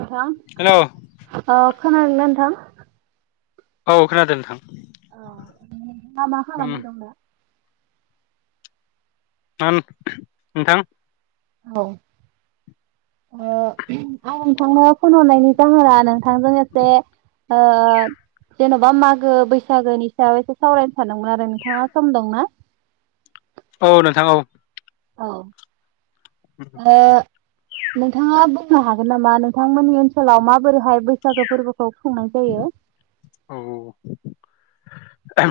[unintelligible] Hello खोनादोंना नोंथां? औ खोनादों नोंथां औ नोंथाङा मा मा उम खालामबाय दं? [unintelligible] नोंथां औ ओ आं नोंथांनो फन हरनायनि जाहोना नोंथांजों एसे ओ जेन'बा मागो बैसागोनि सायाव एसे सावरायनो सानदोंमोन आरो नोंथाङा सम दंना? औ नोंथां औ औ ओ [unintelligible] नोंथाङा बुंनो हागोन नामा नोंथांमोननि ओनसोलाव माबोरैहाय बैसागो फोरबो खौ खुंनाय जायो? औ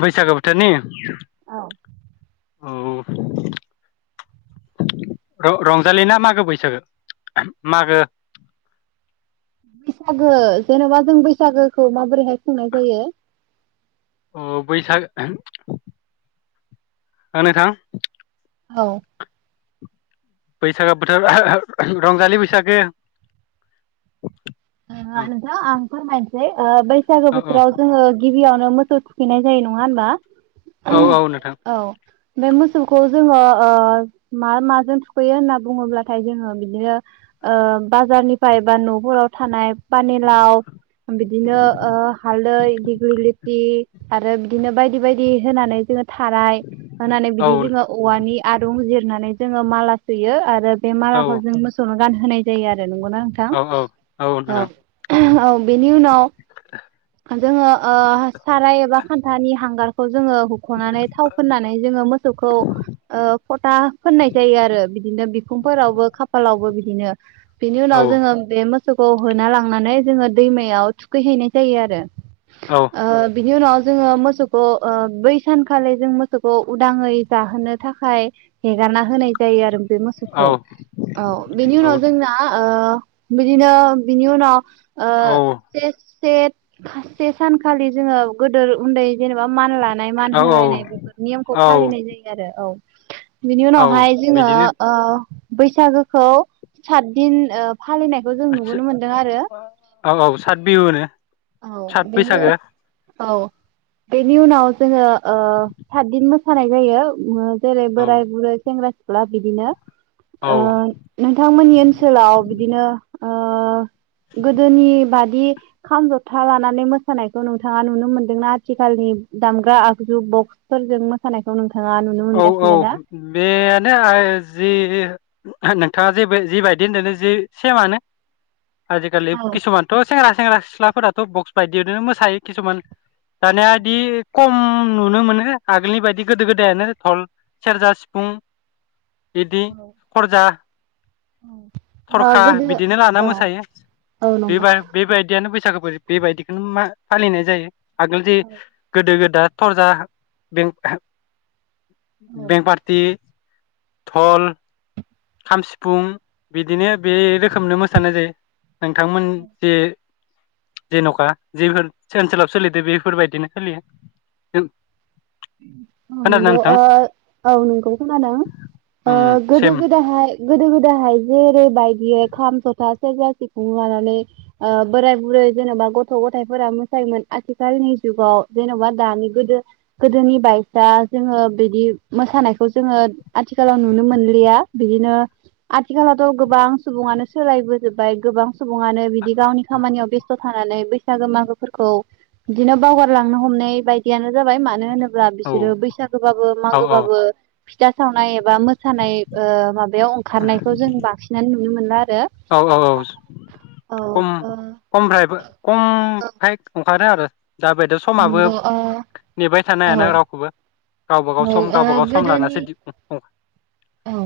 बैसागो बोथोरनि? औ औ रं-रंजालि ना मागो बैसागो मागो? बैसागो जेन'बा जों बैसागोखौ माबोरैहाय खुंनाय जायो? अ बैसाग ओ नोंथां औ ओ बोथोर [unintelligible] बोथोर रंजालि बैसागो नङा औ नोंथां आं फोरमायनोसै ओ बैसागो औ बोथोराव जोङो गि बियावनो मोसौ थुखैनाय जायो नङा होनबा? औ औ नोंथां । औ बे मोसौखौ जोंङो ओ मा माजों थुखैयो होनना बुङोब्लाथाय जोंङो बिदिनो ओ बाजारनिफ्राय बा न'फोराव थानाय पानिलाव बिदिनो ओ हालदै, दिगिलिथि आरो बिदिनो बायदि बायदि होनानै जोङो थाराय होननानै औ बिदि जोङो औवानि आरूं जिर नानै जोङो माला सोयो आरो बे मालाखौ जों मोसौनो गान होनाय जायो आरो नोंगौना नोंथां? औ औ औ बेनि उनाव जोङो ओ साराय एबा खान्थानि हांगारखौ जोंङो हुख'नानै थाव फोननानै जोंङो मोसौखौ ओ फथा फोननाय जायो आरो बिदिनो बिखुंफोरावबो खाफालावबो बि दिनो बिनि औ उनाव जोंङो बे मो सौखौ होना लांनानै जोङो दैमायाव थुखैहैनाय जायो आरो । औ ओ बिनि उनाव जोंङो मोसौखौ ओ बै सानखालि जों मोसौखौ उदाङै जाहोनो थाखाय हेगारना होनाय जायो आरो बे औ मोसौखौ, औ बेनि उनाव जोंना ओ बिदिनो बिनि उनाव ओ से से खाससे सानखालि जोङो गोदोर उन्दै जेनेबा मान लानाय, मान औ होलायनाय बेफोर नियमखौ औ फालिनाय जायो आरो औ । बिनि औ उनावहाय जोंङो बिदिनो ओ बैसागोखौ सातदिन ओ फालिनाय आतसा औ औ सात बिहु होनो सात बैसागो । औ बेनि उनाव जोंङो ओ सातदिन मोसानाय जायो ओ जेरै औ बोराय, बुरै, सेंग्रा सिख्ला बिदिनो ओ औ नोंथांमोननि ओनसोलाव बिदिनो ओ गोदोनि बादि दि खाम जथा लानानै मोसानायखौ नोंथाङा नुनो मोनदोंना आथिखालनि दामग्रा आगजु बक्सफोरजों मोसानायखौ नोंथ औ औ बेनो जि नोंथाङा जे जिबायदि होनदों जि सेमानो। आजिखालि औ किसुमानथ' सेंग्रा सेंग्रा सिख्लाफोरा। टप बक्स बायदि नो मोसायो किसुमान दानिया इदि खम नुनो मोनो आगोलनि बायदि गोदो गोदायानो। धल, सेरजा, सिफुं। बिदि खरजा। औ थरखा गोदो बिदिनो लाना औ मोसायो औ नंगौ बेबा बेबायदियानो बैसागो बो बेबायदिखौनो मा फालिनाय जायो? आगोल जे गोदो गोदा थरजा, बें औ बें पारटि। धल, खाम, सिफुं बिदिनो बे रोखोमनो मोसानाय जायो। नोंथांमोन जे जेन'खा जेफोर सेनसोलाव सोलिदो बेफोरबायदिनो सोलियो। औ खोनादोंना नोंगौ नोंथां ओ औ नोंगौ खोनादों। उम ओ उम गोदो सेम गोदोहाय। गोदो गोदाहाय जेरैबायदियै खाम, जथा, सेरजा सिफुं लानानै ओ बोराय बुरै जेन'बा गथ' गथाइफोरा मोसायोमोन आथिखालनि जुगाव जेन'बा दानि गोदो। गोदोनि बाइसा जोङो बिदि मोसानायखौ जोङो आथिखालाव नुनो मोनलिया बिदिनो आथिखालावथ' गोबां सुबुङानो सोलायबोजोब्बाय गोबां। सुबुङानो बिदि गावनि खामानियाव बेस्थ'। थानानै बैसागो मागोफोरखौ बिदिनो बावगारलांनो हमनाय बायदियानो जाबाय मानो। होब्ला औ बिसोरो बैसागोबाबो औ मागोबाबो। फिथा सावनाय। बा मोसानाय ओ माबायाव ओंखारनायखौ जों बांसिनानो नु। [unintelligible] मोनला [unintelligible] औ औ औ औ खम ओ खमरायबो खम फ्राय। सानो आरो दाबायदियाव समाबोब नेबाय थानो हाना रावखौबो। गावबा गाव सम गावबा गाव सम लानासो दि औ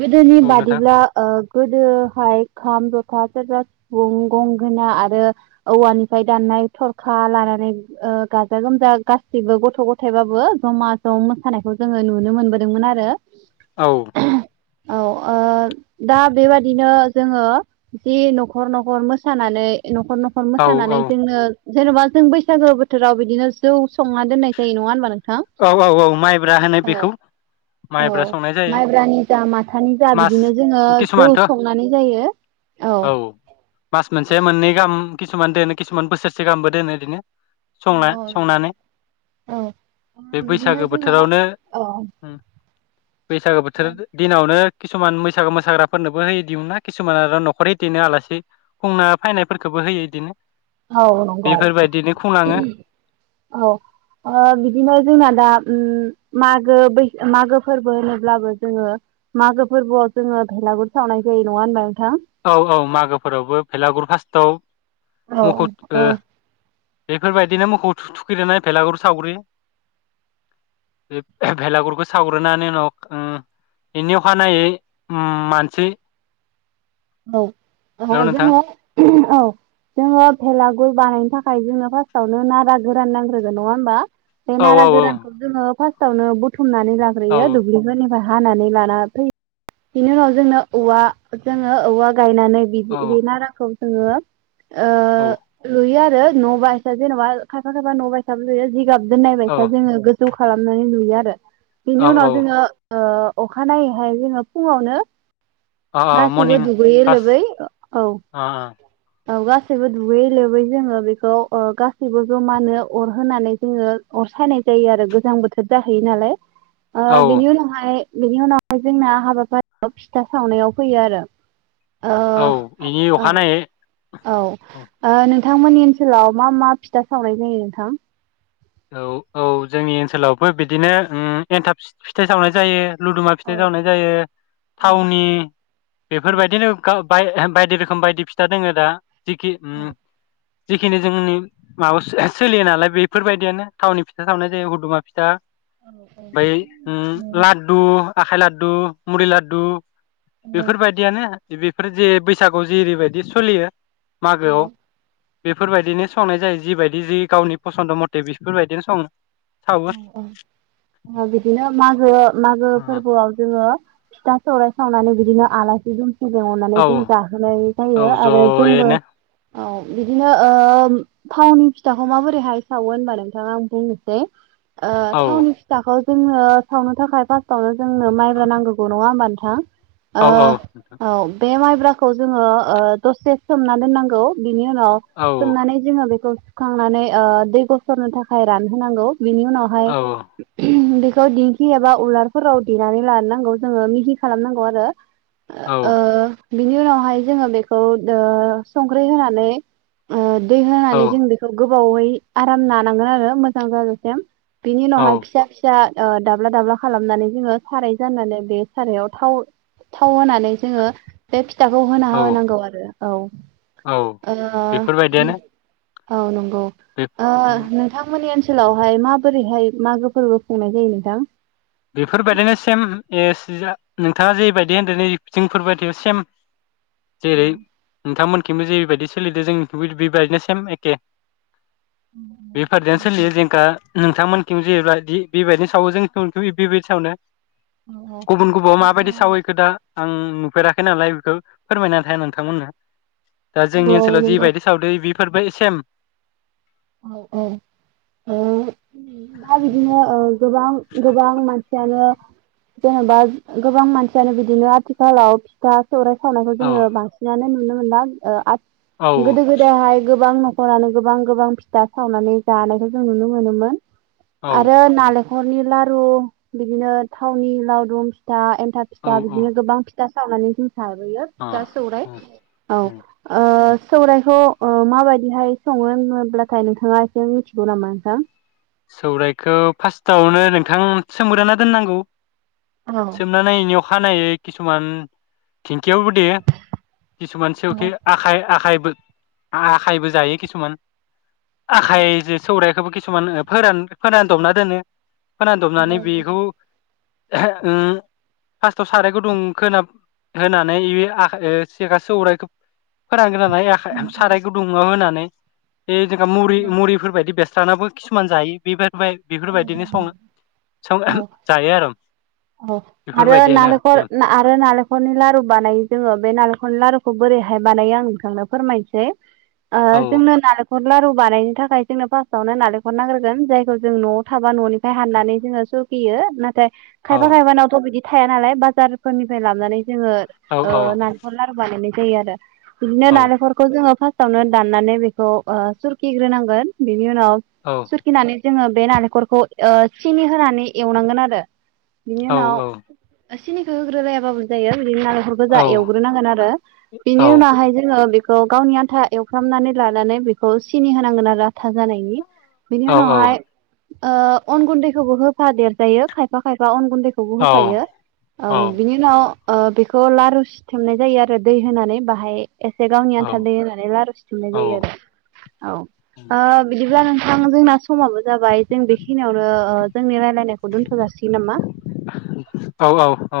गोदोनि औ नोंथां बादिब्ला ओ गोदो। खाइ खाम, जथा, सेरजा, सिफुं, गंगोना आरो औवानिफ्राय दाननाय थरखा लानानै ओ गाजा गोमजा गासैबो गथ' गथाइबाबो जमा ज' मोसानायखौ जोङो नुनो मोनबोदोंमोन आरो। औ। औ ओ दा बेबादिनो जोङो जि न'खर न'खर मोसानानै‌‌ न' खर न'खर औ मोसानानै जोंनो। जेनेबा जों बैसागो बोथोराव बिदिनो जौ। संना दोननाय जायो नंङा होनबा नोंथां औ औ औ माइब्रा होनो अ बेखौ औ माइब्रा संनाय जायो माइब्रानि जा माथानि जा मास बिदिनो जोंङो जौ किसुमानथ' संनानै जायो औ मास मोनसे मोननै गाहाम किसुमान दोनो सुमान बोसोरसे गाहामबो दोनो बिदिनो सं संनानै बे बैसागो बोथोरावनो बैसागु बोथोर दिनावनो किसुमान बैसागो मोसाग्राफोरनोबो होयो दिहुन ना किसुमान आरो न'खर हखर बिदिनो आलासि खुंना फैनायफोरखौबो होयो बिदिनो औ नंगौ खुंलाङो औ बिदिनो जोंना दा मागो बै मागो फोरबो होनोब्लाबो जोंङो मागो फोरबोआव जोंङो भेलागुर सावनाय जायो नंङा होनबा नोंथां औ औ मागोफोरावबो फेलागुर फास्ट दाव बेफोरबायदिनो मोखौ थुख्रोनानै भेलागुर सावग्रोयो बे भेलागुरखौ सावग्रोनानै उनाव ओ बेनि अखानायै ओ मानसि औ हेलौ नोंथां जों औ जोंङो भेलागुर बानायनो थाखाय जोंनो फार्स्टआवनो नारा गोरान नांग्रोगोन नंङा होमबा बे औ नारा औ गोरानखौ जोंङो फार्स्ट यावनो बुथुमनानै खुमनानै लाग्रोयो औ दुब्लिफोरनिबा हानानै लाना फैयो बिनि उनाव जोंनो औवा जों औ गायनानै बि औ नाराखौनोरोखोम जोंयो औ आ लुइया न' बायसा जेनबा खायफा खायफा न गाब दोन औ नायबायसा जोंङो गोजौखौ खालामनानै लुयो आरो औ बिनि औ उनाव जोंङो अखानायैहाय जोंङो फुङावनो अ सैबो मरनिं दुगैयै फार्स्ट लोबै औ अ औ गासैबो दुगैयै लोबै जोङो बेखौ ओ गासैबो जमानो अर होनानै जोङो अर सायनाय जायो आरो गोजां बोथोर जाहैयो नालाय ओ अ औ बिनि उनावहाय बेनि उनावहाय जोंना हाबाफारियाव फिथा सावनायाव फैयो आरो ओ औ बिनि औ अखानायैै औ नोंथांमोननि ओनसोलाव मा मा फिथा सावनाय जायो नोंथां औ औ जोंनि ओनसोलावबो बिदिनो ओम एनथाब फि-फिथाइ सावनाय जायो लुदुमा फिथाइ जावनाय जायो थावनि बेफोरबायदिनो गा बाय-बायदि रोखोम बायदि फिथा दोङो दा जिखि ओम जिखिनि जोंनि माबा सोलियो नालाय बेफोरबाय बिदिनो थावनि फिथा सावनाय जायो हुदुमा फिथा ओमफाय ओम लादु आखाय लादु मुरि लादु बेफोरबादियानो बेफोर जे बैसागु जेरैबायदि सलियो मागोआव बेफोरबायदिनो संनाय जायो जिबायदि जि गावनि फसन्द' मथ दे बिसफोरबायदिनो सं ओ ओ ओ बिदिनो मागो मागो फोरबोआव जोङो फिथा सौराय सावनानै बिदिनो आलासि दुम जों अननानै औ जों जाहोनाय औ जायो आरो जोंबो जयैनो औ बिदिनो ओ थावनि फिथाखौ माबोरैहाय सावो होनबा नोंथाङा आं बुंनोसै ओ औ थावनि फिथाखौ जोंनो सावनो थाखाय फार्स्टआवनो जोंनो माइब्रा नांगोगौ नङा होमबा नोंथां औ ओ औ औ बे माइ बराखौ जोङो दसे सोमना दोननांगौ बेनि उनाव औ सोमनानै जोङो बेखौ सुखांनानै ओ दै ग'सरनो थाखाय रानहोनांगौ बेनि उनावहाय औ उम थ दिंखि एबा उलारफोराव देनानै लान नांगौ जोङो मिहि खालामनांगौ आरो औ ओ बिनि उनावहाय जोङो बेखौ ओ संख्रि होनानै ओ दै होनानै जों बेखौ गोब गोबावयै आराम नानांगोन आरो मोजां जाजा सेम बिनि उनावहाय औ फिसा फिसा ओ दाब्ला दाब्ला खालामनानै जोङो साराय जाननानै बे सारायाव थाव थाव होनानै जोङो बे फि थाखौ होना औ होनांगौ आरो औ औ ओ उम बेफोरबायदियानो औ नं बे ओ नोंथांमोननि ओनसो हेलौ। हाय माबोरैहाय मागो फोरबो खुंनाय जायो नोंथां? बेफोरबायदिनो सेम एसिजा नोंथाङा जेबायदि होनदोनै जोंफोरबायदियाव सेम। जेरै नोंथांमोन खिमबो जेरैबायदि सोलिदो जों बेबायदिनो सेम एखे। [unintelligible] नोंथांमोनखि जेब्ला दि बेबायदिनो सायाव जों [unintelligible] गुबुन गुबुआव माबायदि सावो येखो दा आं नुफेराखै नालाय बेखौ फोरमायना [inaudible] नोंथांमोननो। दा जोंनि औ ओनसोलाव नंगौ जिबायदि सावदो इदि फोरबाय सेम। दा जानो जेनेबा गोबां मानसियानो बिदिनो आथिखालाव फिथा सौराइ सावनायखौ औ जोङो बांसिनानो नुनो मोन औ [unintelligible] गोदो गोदायहाय गोबां ना खरानो गोबां गोबां। दा सावनानै जानायखौ जों नुनो मोनोमोन। औ आरो नाले खरनि लारु बिदिनो थावनि लावदुम फिथा एन फिथा औ फिथा औ बिदिनो गोबां । था सावनानै थाबोयो अ फिथा सौराइ उम औ उम ओ सौराइखौ माबायदिहाय सङो होनोब्ला थाय नोंथाङा एसे मिथिगौ नामा नोंथां? सौरायखो फार्स्टआवनो नोंथां सोमग्रोना दोननांगौ। सोमनानै यख खानायै किसुमान थि थेवबोदि किसुमान सेवखे आखाइ आखाइ आखायबो जायो किसुमान। आखाइजो सौराइखौबो किसुमान ओ [unintelligible] फोन फोरान दमना दोनो। फोरान दमनानै बेखौ उम फास्टाव साराय गुदुं खोना होनानै इबे आखाइ सेखा सौरायखौ फोरानग्रोनानै आखाइ साराय गुदुंङआव होनानै जोंहा मुरि-मुरिफोर बायदि बेस्त सानाबो [unintelligible] मान जायो बेबो बाय बेफोरबायदिनो सङो सङो जायो आरो। औ आरो बेफोरबायदियानो नालेंखर आरो नालेंखलनि लारु बानायो जोङो बे नालेंखनि ला रुखौ बोरैहाय बानायो आं नोंथांनो फोरमायनोसै। ओ औ जोंनो नाले लारु बानायनो थाखाय जोंनो फास्टआवनो नालेंखर नाग्रोगोन जायखौ जों न'आव थाबा न'निफ्राय हाननानै जोङो सुखियो नाथाय खायफा औ खायफानावथ' बिदि थाया नालाय बाजारफोरनिफ्राय लाबनानै। जोङो औ ओ नखल लारु बानायनाय जायो आरो। बिदिनो औ नालेंरखौ जोङो फास्ट नो दाननानै बेखौ ओ सुरकिग्रोनांगोन बिनि उनाव औ सुरकिनानै जोङो बे नालेंखरखौ ओ सिनि होनानै एवनांगोन आरो। बिनि औ उनाव औ। सिनिखौ होग्रोलायाबाबो जायो। ओरैनो नालेखर गोजा एवग्रोनांगोन आरो औ बिनि उनावहाय जोङो बे गावनि आन्था एवफ्रामनानै लानानै बेखौ सिनि होनांगोन आरो आथा जानायनि। बिनि उनावहाय ओ अन गुन्दैखौबो होफा देरजायो खायफा खायफा बा अन गुन्दैखौबो औ होफायो औ बिनि उनाव ओ बेखौ लारु सिथोबनाय जायो आरो दै होनानै बाहाय एसे गावनि आन्था दै होनानै लारु सिथुमनाय औ जायो आरो औ ओ बिदिब्ला नोंथां जोंना समाबो जाबाय जों बेखिनियावनो ओ जोंनि राय लायनायखौ दोनथ' जासि औ औ औ।